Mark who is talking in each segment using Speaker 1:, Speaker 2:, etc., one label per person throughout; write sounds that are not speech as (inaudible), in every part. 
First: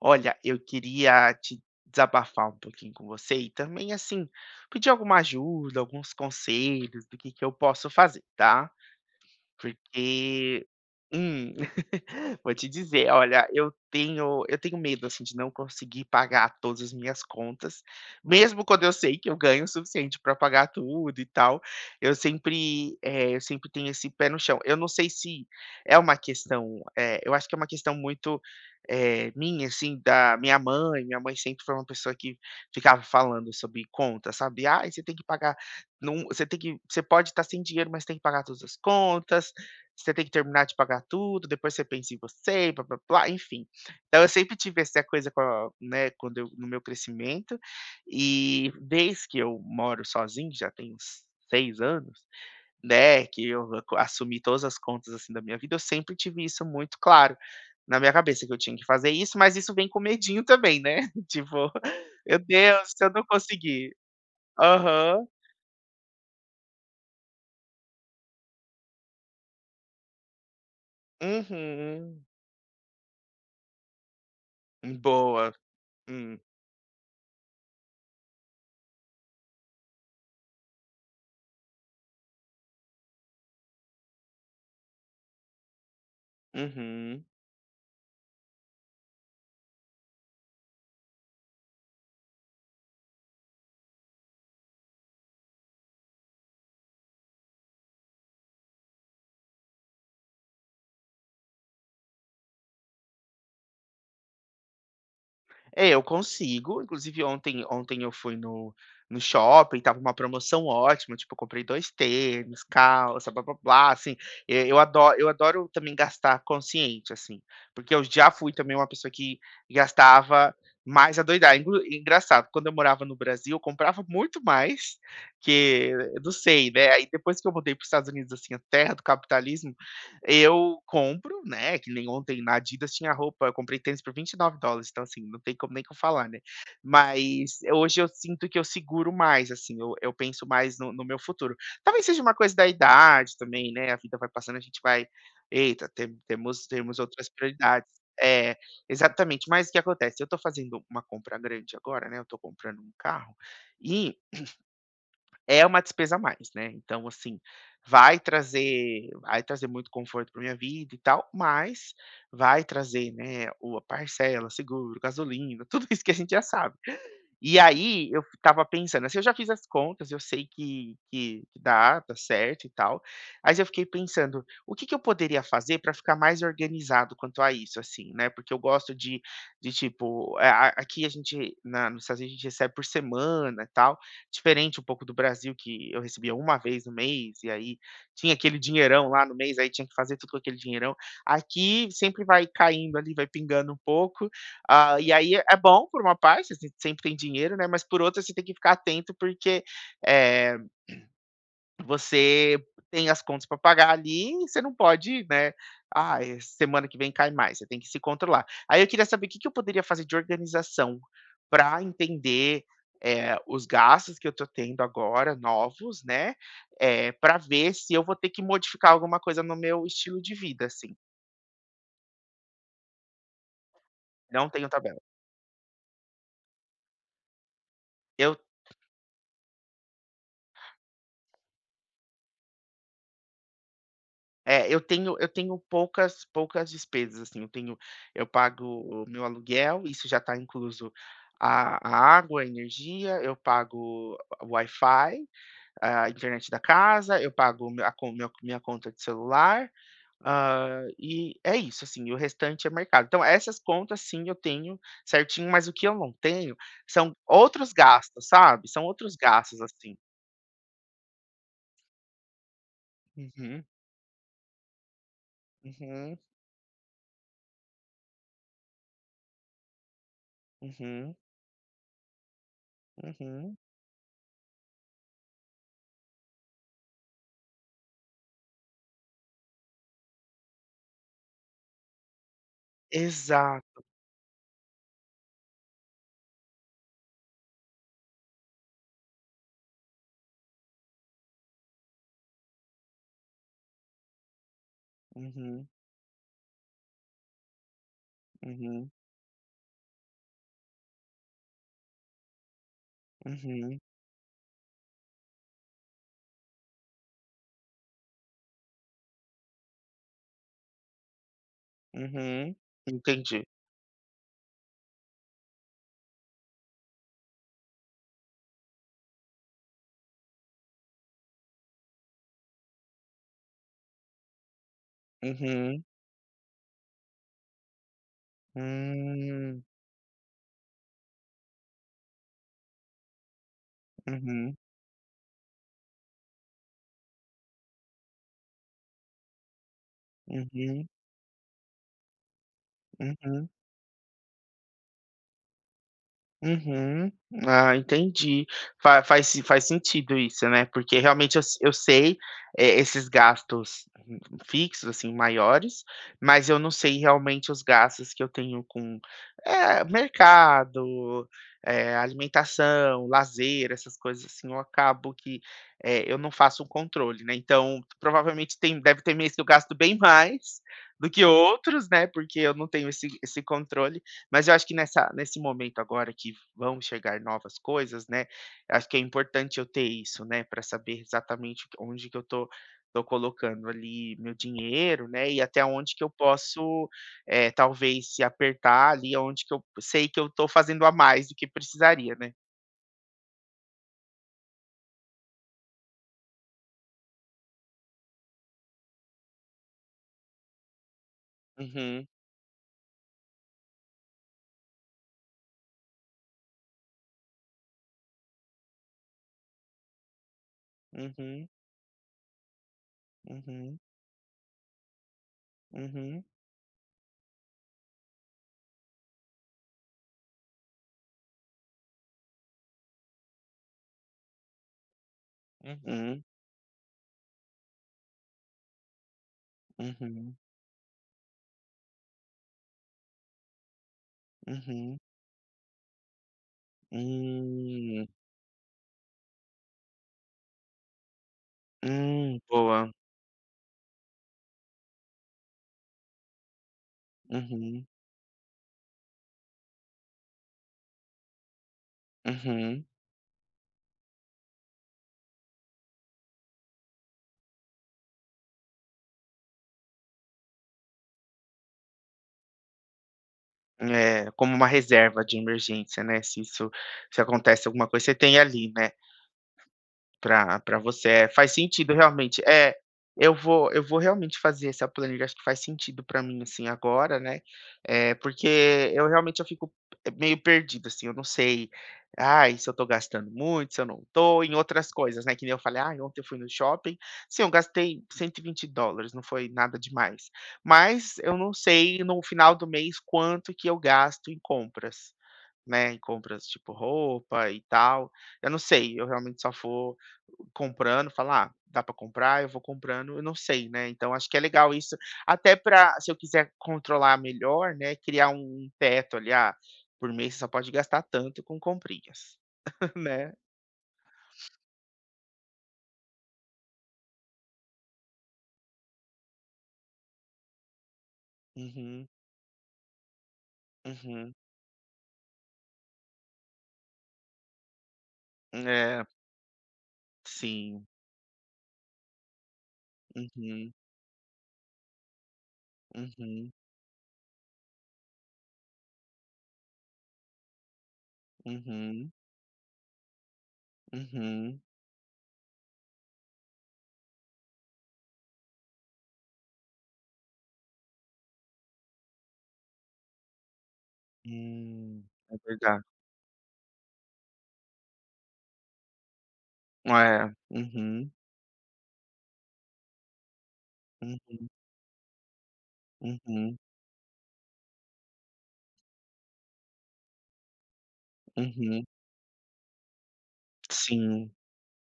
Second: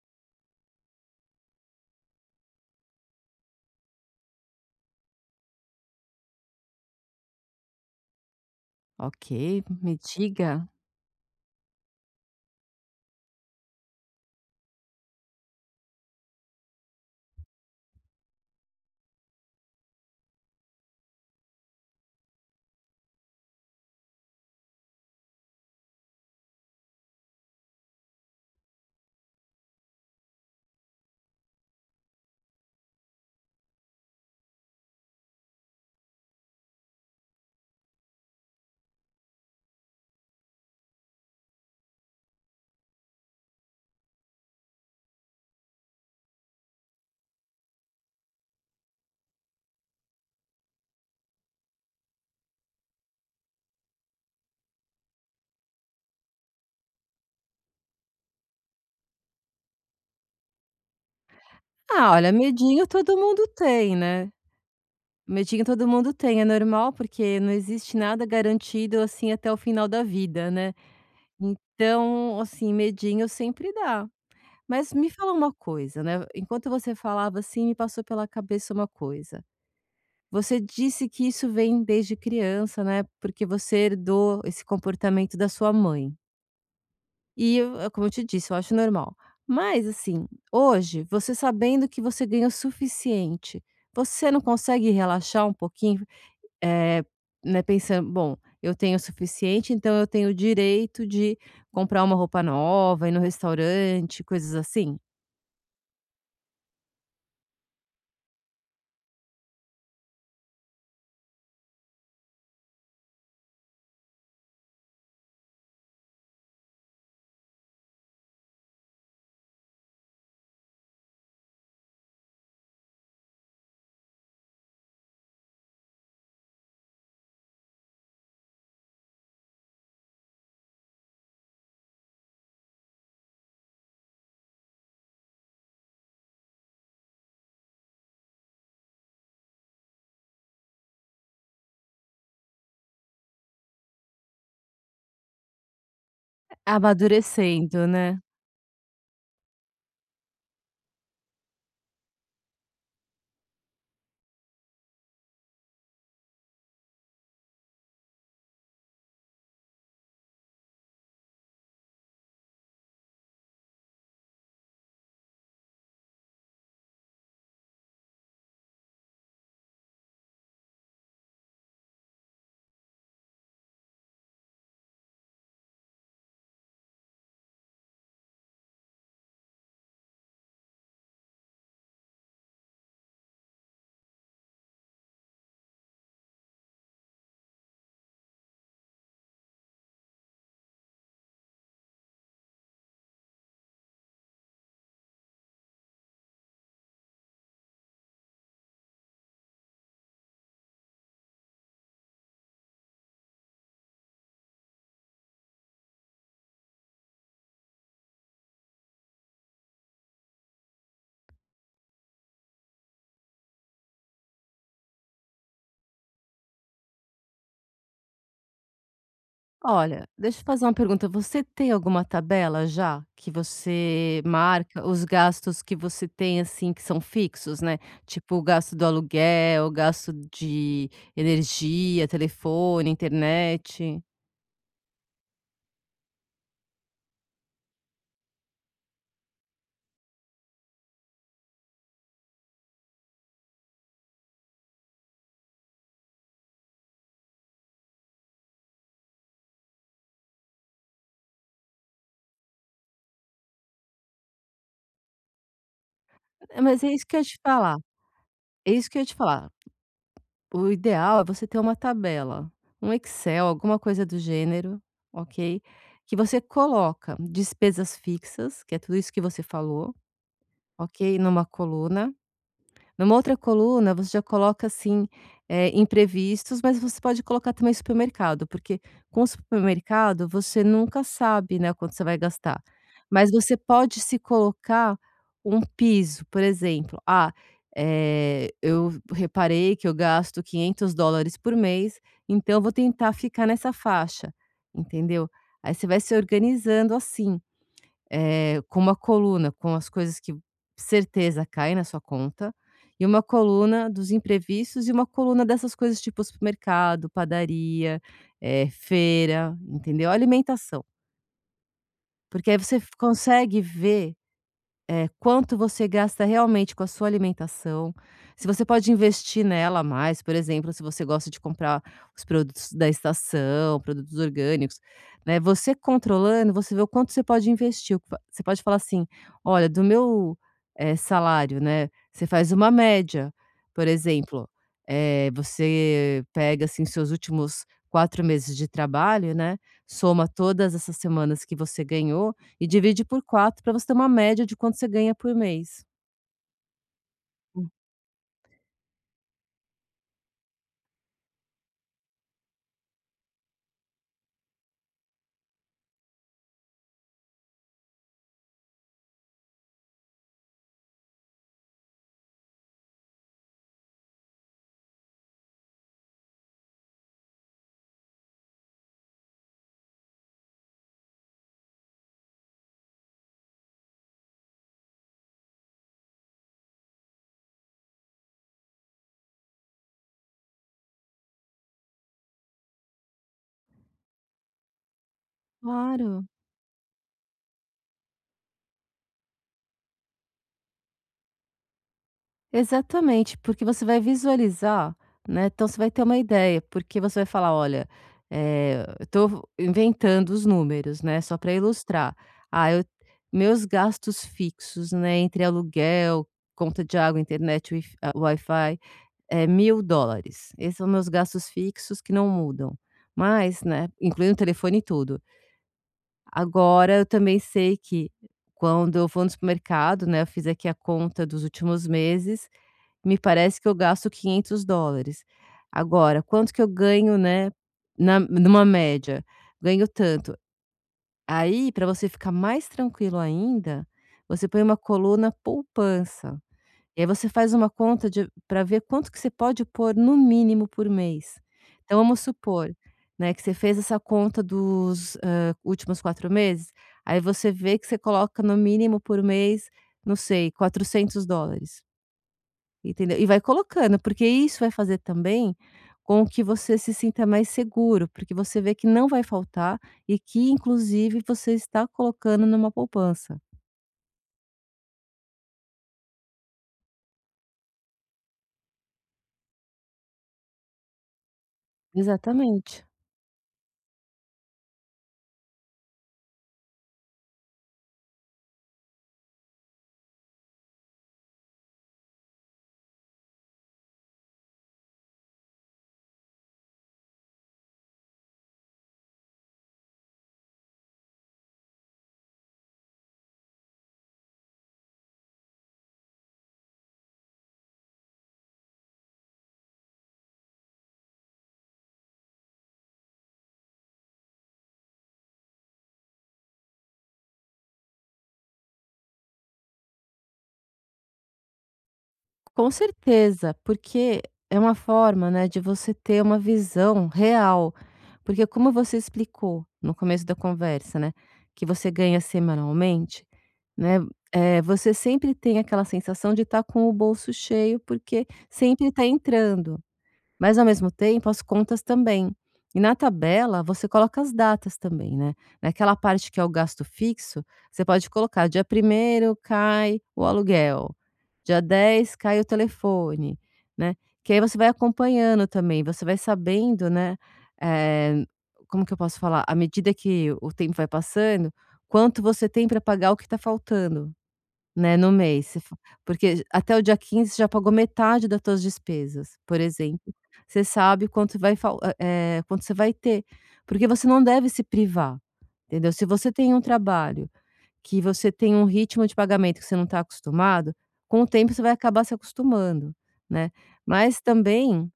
Speaker 1: Olha, eu queria te desabafar um pouquinho com você e também, assim, pedir alguma ajuda, alguns conselhos do que eu posso fazer, tá?
Speaker 2: Ok,
Speaker 1: Porque
Speaker 2: mediga?
Speaker 1: hum, (laughs) vou te dizer, olha, eu tenho medo, assim, de não conseguir pagar todas as minhas contas, mesmo quando eu sei que eu ganho o suficiente para pagar tudo e tal, eu sempre, eu sempre tenho esse pé no chão. Eu não sei se é uma questão, eu acho que é uma questão muito, minha, assim, da minha mãe sempre foi uma pessoa que ficava falando sobre contas, sabe: "Ah, você tem que pagar não, você tem que você pode estar sem dinheiro, mas tem que pagar todas as contas, você tem que terminar de pagar tudo, depois você pensa em você, blá-blá-blá, enfim". Então eu sempre tive essa coisa com a, né, quando eu no meu crescimento, e desde que eu moro sozinho, já tem uns 6 anos, né, que eu assumi todas as contas, assim, da minha vida, eu sempre tive isso muito claro na minha cabeça, que eu tinha que fazer isso, mas isso vem com medinho também, né, (laughs) tipo:
Speaker 2: Ah, olha,
Speaker 1: "Meu
Speaker 2: medinho
Speaker 1: Deus, se eu
Speaker 2: todo
Speaker 1: não
Speaker 2: mundo
Speaker 1: conseguir".
Speaker 2: tem, né.
Speaker 1: Aham.
Speaker 2: Medinho todo mundo tem, é normal, porque não existe nada garantido, assim, até o final da vida, né.
Speaker 1: Uhum.
Speaker 2: Então, assim, medinho sempre dá. Mas me fala
Speaker 1: Boa.
Speaker 2: uma coisa, né,
Speaker 1: Hum,
Speaker 2: enquanto você falava, assim, me passou pela cabeça uma coisa. Você disse que isso vem desde criança, né, porque você herdou esse comportamento da sua mãe.
Speaker 1: uhum.
Speaker 2: E eu como eu te disse, eu acho normal. Mas assim, hoje, você sabendo que você ganha o suficiente, você não consegue relaxar um pouquinho, eh, né, pensando: "Bom, eu tenho o suficiente, então eu tenho o direito de comprar uma roupa nova, ir no restaurante", coisas assim?
Speaker 1: É, eu consigo, inclusive ontem eu fui no no shopping, estava uma promoção ótima, tipo, eu comprei 2 tênis, calça, blá-blá-blá, assim, eh, eu adoro também gastar consciente, assim, porque eu já fui também uma pessoa que gastava mais a doidar, englu engraçado, quando eu morava no Brasil, eu comprava muito mais, que eu não sei, né, aí depois que eu mudei para os Estados Unidos, assim, a terra do capitalismo, eu compro, né, que nem ontem na Adidas tinha roupa, eu comprei tênis por $29, então assim, não tem como nem que eu falar, né. Mas hoje eu sinto que eu seguro mais, assim, eu penso mais no meu futuro. Talvez seja uma coisa da idade também, né, a vida vai passando, a gente vai: "Eita, temos outras
Speaker 2: Amadurecendo,
Speaker 1: prioridades".
Speaker 2: né?
Speaker 1: É, exatamente. Mas o que acontece, eu tô fazendo uma compra grande agora, né, eu tô comprando um carro, e é uma despesa a mais, né, então assim, vai trazer muito conforto para minha vida e tal, mas vai trazer, né, o a parcela, seguro, gasolina, (laughs) tudo isso que a gente já sabe. E aí eu estava pensando, assim, eu já fiz as contas, eu sei que dá, tá certo e tal, mas eu fiquei pensando: "O que que eu poderia fazer para ficar mais organizado quanto a isso?", assim, né, porque eu gosto de tipo, eh, a aqui a gente na nos Estados Unidos a gente recebe por semana e tal, diferente um pouco do Brasil, que eu recebia uma vez no mês, e aí tinha aquele dinheirão lá no mês, aí tinha que fazer tudo com aquele dinheirão. Aqui sempre vai caindo ali, vai pingando um pouco. Ah, e aí é bom por uma parte, assim, sempre tem dinheiro, né? Mas por outra, você tem que ficar atento, porque eh, você tem as contas para pagar ali e você não pode, né, "Ah, eh, semana que vem cai mais", você tem que se controlar. Aí eu queria saber o que que eu poderia fazer de organização para entender, os gastos que eu estou tendo agora, novos, né, para ver se eu vou ter que modificar alguma coisa no meu
Speaker 2: Olha,
Speaker 1: estilo de
Speaker 2: deixa eu fazer
Speaker 1: vida,
Speaker 2: uma
Speaker 1: assim.
Speaker 2: pergunta, você tem alguma tabela já que você
Speaker 1: Não tenho
Speaker 2: marca
Speaker 1: tabela.
Speaker 2: os gastos que você tem, assim, que são fixos, né,
Speaker 1: Eu
Speaker 2: tipo o gasto do aluguel, o gasto de energia, telefone, internet.
Speaker 1: É, eu tenho poucas despesas, assim, eu tenho eu pago o meu aluguel, isso já está incluso a água, a energia, eu pago o Wi-Fi, a internet da casa, eu pago o meu a con meu minha conta de celular, hã, e é isso, assim, o restante é mercado. Então essas contas sim, eu tenho certinho, mas o que eu não tenho
Speaker 2: É, mas é isso
Speaker 1: são
Speaker 2: que eu ia te
Speaker 1: outros
Speaker 2: falar,
Speaker 1: gastos, sabe,
Speaker 2: é
Speaker 1: são
Speaker 2: isso que eu ia te
Speaker 1: outros
Speaker 2: falar,
Speaker 1: gastos, assim.
Speaker 2: o ideal é você ter uma tabela, um Excel,
Speaker 1: Uhum,
Speaker 2: alguma coisa do gênero, ok, que
Speaker 1: uhum,
Speaker 2: você coloca despesas fixas, que é tudo isso que você falou,
Speaker 1: uhum,
Speaker 2: ok, numa coluna. Numa outra
Speaker 1: uhum.
Speaker 2: coluna, você já coloca assim, imprevistos, mas você pode colocar também supermercado, porque com o supermercado você nunca sabe, né, quanto você vai gastar. Mas você
Speaker 1: Exato.
Speaker 2: pode se colocar um piso, por exemplo: "Ah, eu reparei que eu gasto 500 dólares por mês, então eu vou tentar ficar nessa faixa", entendeu?
Speaker 1: Uhum.
Speaker 2: Aí você vai se organizando assim com
Speaker 1: Uhum,
Speaker 2: uma coluna com as coisas que certeza caem na sua conta, e uma
Speaker 1: uhum,
Speaker 2: coluna dos imprevistos e uma coluna dessas coisas tipo supermercado, padaria, feira, entendeu? Alimentação, porque
Speaker 1: uhum.
Speaker 2: aí você f
Speaker 1: Entendi.
Speaker 2: consegue ver quanto você gasta realmente com a sua alimentação, se você pode investir nela mais, por exemplo, se você gosta de comprar os produtos da estação, produtos orgânicos, né? Você
Speaker 1: Uhum.
Speaker 2: controlando, você vê o quanto você pode investir. Você pode falar assim:
Speaker 1: Hum.
Speaker 2: olha, do meu salário, né? Você faz uma média, por exemplo,
Speaker 1: Uhum,
Speaker 2: você pega assim seus últimos 4 meses de trabalho, né? Soma todas
Speaker 1: uhum,
Speaker 2: essas semanas que você ganhou e divide por
Speaker 1: uhum.
Speaker 2: 4 para você ter uma média de quanto você ganha por mês.
Speaker 1: Uhum. Ah, entendi. Fa faz se faz sentido isso, né, porque realmente eu se eu sei, esses gastos fixos, assim, maiores, mas eu não sei realmente os gastos que eu tenho com, mercado, alimentação, lazer, essas coisas assim, eu acabo que, eu não faço um controle, né, então provavelmente tem deve ter mês que eu gasto bem mais do que outros, né, porque eu não tenho esse controle. Mas eu acho que nessa nesse momento agora que vão chegar novas coisas, né, acho que é importante eu ter isso, né, para saber exatamente onde que eu tô colocando ali meu dinheiro, né, e até onde que eu
Speaker 2: Claro.
Speaker 1: posso, eh, talvez se apertar ali, aonde que eu sei que eu tô fazendo a mais do que precisaria, né.
Speaker 2: Exatamente, porque você vai visualizar, né, então você vai ter uma ideia, porque você vai falar: "Olha, eu estou inventando os números, né, só para
Speaker 1: Uhum,
Speaker 2: ilustrar. Ah, eu meus gastos fixos, né, entre aluguel, conta de água, internet, Wi-Fi, é $1.000. Esses são meus
Speaker 1: uhum,
Speaker 2: gastos fixos que não mudam, mas,
Speaker 1: uhum,
Speaker 2: né, incluindo telefone e tudo.
Speaker 1: uhum,
Speaker 2: Agora eu também sei que quando eu vou no supermercado, né, eu fiz aqui a conta dos últimos meses, me parece que eu gasto $500.
Speaker 1: uhum,
Speaker 2: Agora, quanto que eu ganho, né, na numa média? Ganho
Speaker 1: uhum, uhum,
Speaker 2: tanto. Aí, para você ficar mais tranquilo ainda, você põe uma
Speaker 1: uhum,
Speaker 2: coluna poupança. E aí você faz uma
Speaker 1: hum,
Speaker 2: conta de pra ver quanto que você pode pôr no mínimo por mês. Então vamos supor,
Speaker 1: boa.
Speaker 2: né, que você fez essa conta dos, últimos 4 meses, aí você vê
Speaker 1: Uhum,
Speaker 2: que você coloca no mínimo por mês, não sei, $400,
Speaker 1: uhum.
Speaker 2: entendeu. E vai colocando, porque isso vai fazer também com que você se sinta mais seguro, porque você vê que não vai faltar e que inclusive você está colocando numa poupança.
Speaker 1: É, como uma reserva de emergência, né, se isso se acontece alguma coisa, você tem ali, né. Pra você, é, faz sentido realmente. É,
Speaker 2: Exatamente.
Speaker 1: eu vou realmente fazer essa planilha, acho que faz sentido pra mim, assim, agora, né, eh, porque eu realmente eu fico eh, meio perdido, assim, eu não sei, ai, se eu tô gastando muito, se eu não tô, em outras coisas, né, que nem eu falei: "Ai, ontem eu fui no shopping, sim, eu gastei $120, não foi nada demais", mas eu não sei no final do mês quanto que eu gasto em compras, né, em compras tipo roupa e tal, eu não sei, eu realmente só vou comprando, falar: "Ah, dá para comprar", eu vou comprando, eu não sei, né, então acho que é legal isso, até para se eu quiser controlar melhor, né, criar um um teto ali: "Ah, por mês você só pode gastar tanto com comprinhas",
Speaker 2: Com
Speaker 1: (laughs) né.
Speaker 2: certeza, porque é uma forma, né, de você ter uma visão real. Porque como você explicou no começo da conversa, né, que você
Speaker 1: Uhum,
Speaker 2: ganha semanalmente, né,
Speaker 1: uhum.
Speaker 2: você sempre tem aquela sensação de estar com o bolso cheio, porque sempre
Speaker 1: É,
Speaker 2: está entrando. Mas ao
Speaker 1: sim.
Speaker 2: mesmo tempo as contas também. E na tabela
Speaker 1: Uhum,
Speaker 2: você coloca as datas também, né. Naquela parte que é o
Speaker 1: uhum,
Speaker 2: gasto fixo, você pode colocar dia primeiro cai o aluguel, dia
Speaker 1: uhum,
Speaker 2: 10 cai o telefone, né. Que aí você
Speaker 1: uhum.
Speaker 2: vai acompanhando também, você vai sabendo, né, eh, como que eu posso falar? À medida que o tempo vai passando, quanto você tem para pagar o que está faltando. Né,
Speaker 1: Hum,
Speaker 2: no
Speaker 1: é
Speaker 2: mês, você fa
Speaker 1: verdade.
Speaker 2: porque até o dia 15 você já pagou metade das suas despesas, por exemplo.
Speaker 1: É.
Speaker 2: Você sabe
Speaker 1: Uhum,
Speaker 2: quanto vai fal eh eh, quanto você vai ter, porque você não
Speaker 1: uhum,
Speaker 2: deve se privar, entendeu. Se você tem
Speaker 1: uhum,
Speaker 2: um trabalho que você tem um ritmo de pagamento que você não está acostumado, com o tempo você vai
Speaker 1: uhum.
Speaker 2: acabar se acostumando, né. Mas
Speaker 1: Sim.
Speaker 2: também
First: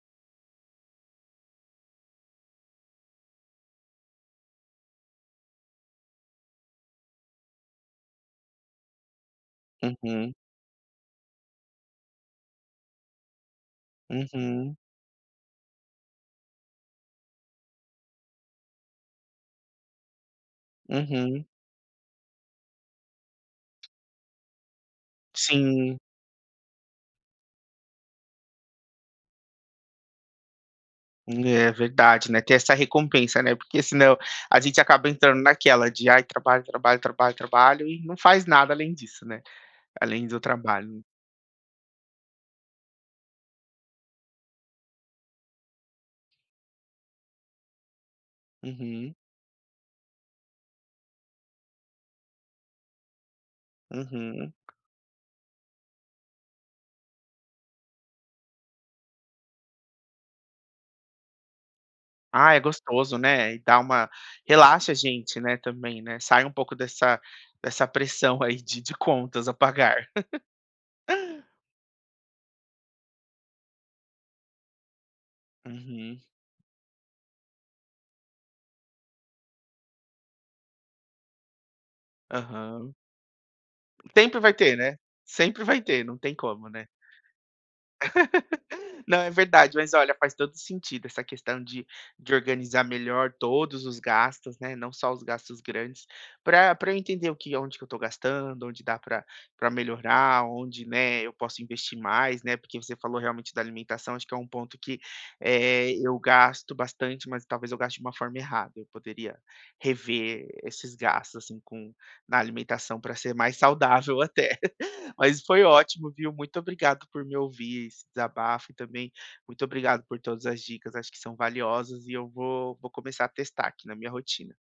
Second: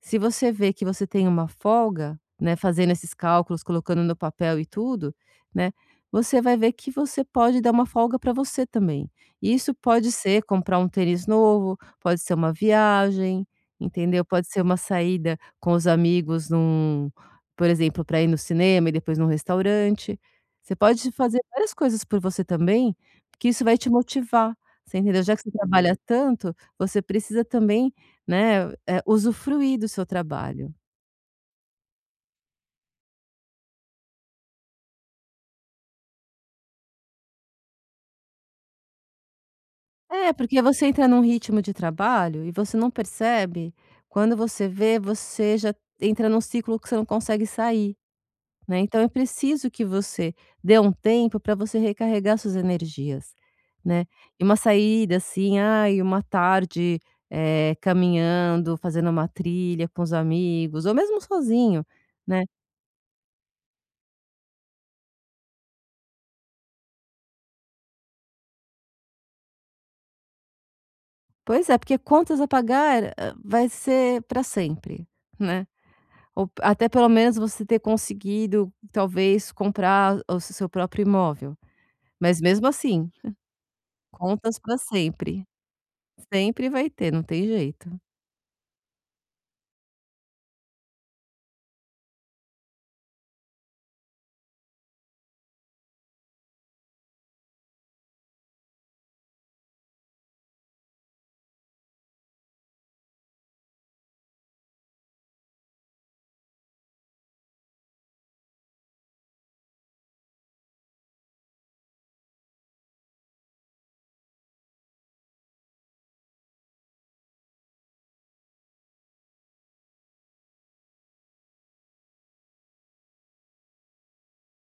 Speaker 2: se você vê que você tem uma folga, né, fazendo esses cálculos, colocando no papel e tudo, né, você vai ver que você pode dar uma folga para você também. E isso pode
Speaker 1: Uhum,
Speaker 2: ser comprar um tênis novo, pode ser uma viagem, entendeu? Pode ser
Speaker 1: uhum,
Speaker 2: uma saída com os amigos num por exemplo, para ir no cinema e depois num restaurante. Você pode fazer
Speaker 1: uhum.
Speaker 2: várias coisas por você também, porque isso vai te motivar, você entendeu? Já que você trabalha
Speaker 1: Sim.
Speaker 2: tanto, você precisa também, né, usufruir do seu trabalho.
Speaker 1: É verdade, né, ter essa recompensa, né, porque senão a gente acaba entrando naquela de: "Ai, trabalho, trabalho, trabalho, trabalho", e não faz nada além disso, né, além
Speaker 2: É,
Speaker 1: do
Speaker 2: porque você
Speaker 1: trabalho.
Speaker 2: entra num ritmo de trabalho e você não percebe, quando você vê, você já entra num ciclo que você não consegue sair, né. Então é
Speaker 1: Uhum,
Speaker 2: preciso que você dê um tempo para você recarregar suas energias, né. E
Speaker 1: uhum.
Speaker 2: uma saída, assim, ai, uma tarde, caminhando, fazendo uma trilha com os amigos ou mesmo sozinho, né.
Speaker 1: Ah, é gostoso, né, e dá uma relaxa a gente, né, também, né, sai um pouco dessa dessa pressão aí de contas a pagar. (laughs)
Speaker 2: Pois é, porque contas a pagar, vai ser para sempre, né.
Speaker 1: Uhum,
Speaker 2: Ou até pelo menos você ter conseguido, talvez, comprar o seu próprio imóvel. Mas mesmo
Speaker 1: aham.
Speaker 2: assim,
Speaker 1: Sempre vai
Speaker 2: contas
Speaker 1: ter,
Speaker 2: para
Speaker 1: né,
Speaker 2: sempre.
Speaker 1: sempre vai ter, não tem como,
Speaker 2: Sempre
Speaker 1: né.
Speaker 2: vai ter, não tem jeito.
Speaker 1: Não, é verdade, mas olha, faz todo sentido essa questão de organizar melhor todos os gastos, né, não só os gastos grandes, para eu entender o que onde que eu estou gastando, onde dá para melhorar, onde, né, eu posso investir mais, né, porque você falou realmente da alimentação, acho que é um ponto que, eh, eu gasto bastante, mas talvez eu gaste de uma forma errada, eu poderia rever esses gastos, assim, com na alimentação para ser mais saudável (laughs) até. Mas foi ótimo, viu? Muito obrigado por me ouvir, esse desabafo e também muito obrigado por todas as dicas. Acho que são valiosas e eu vou, vou começar a testar aqui na minha rotina.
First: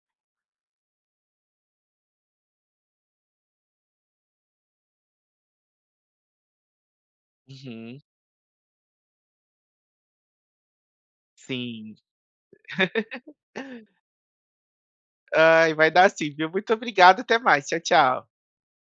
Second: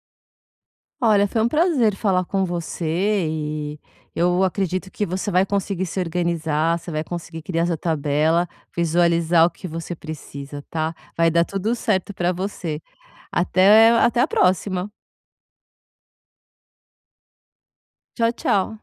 Speaker 2: Olha, foi um prazer falar com você e eu acredito que você vai conseguir se organizar, você vai conseguir criar sua
Speaker 1: Uhum,
Speaker 2: tabela, visualizar o que você precisa, tá? Vai dar tudo
Speaker 1: sim.
Speaker 2: certo para você.
Speaker 1: (laughs)
Speaker 2: Até, até a próxima.
Speaker 1: Ai, vai dar sim, viu? Muito obrigado, até mais. Tchau, tchau.
Speaker 2: Tchau, tchau.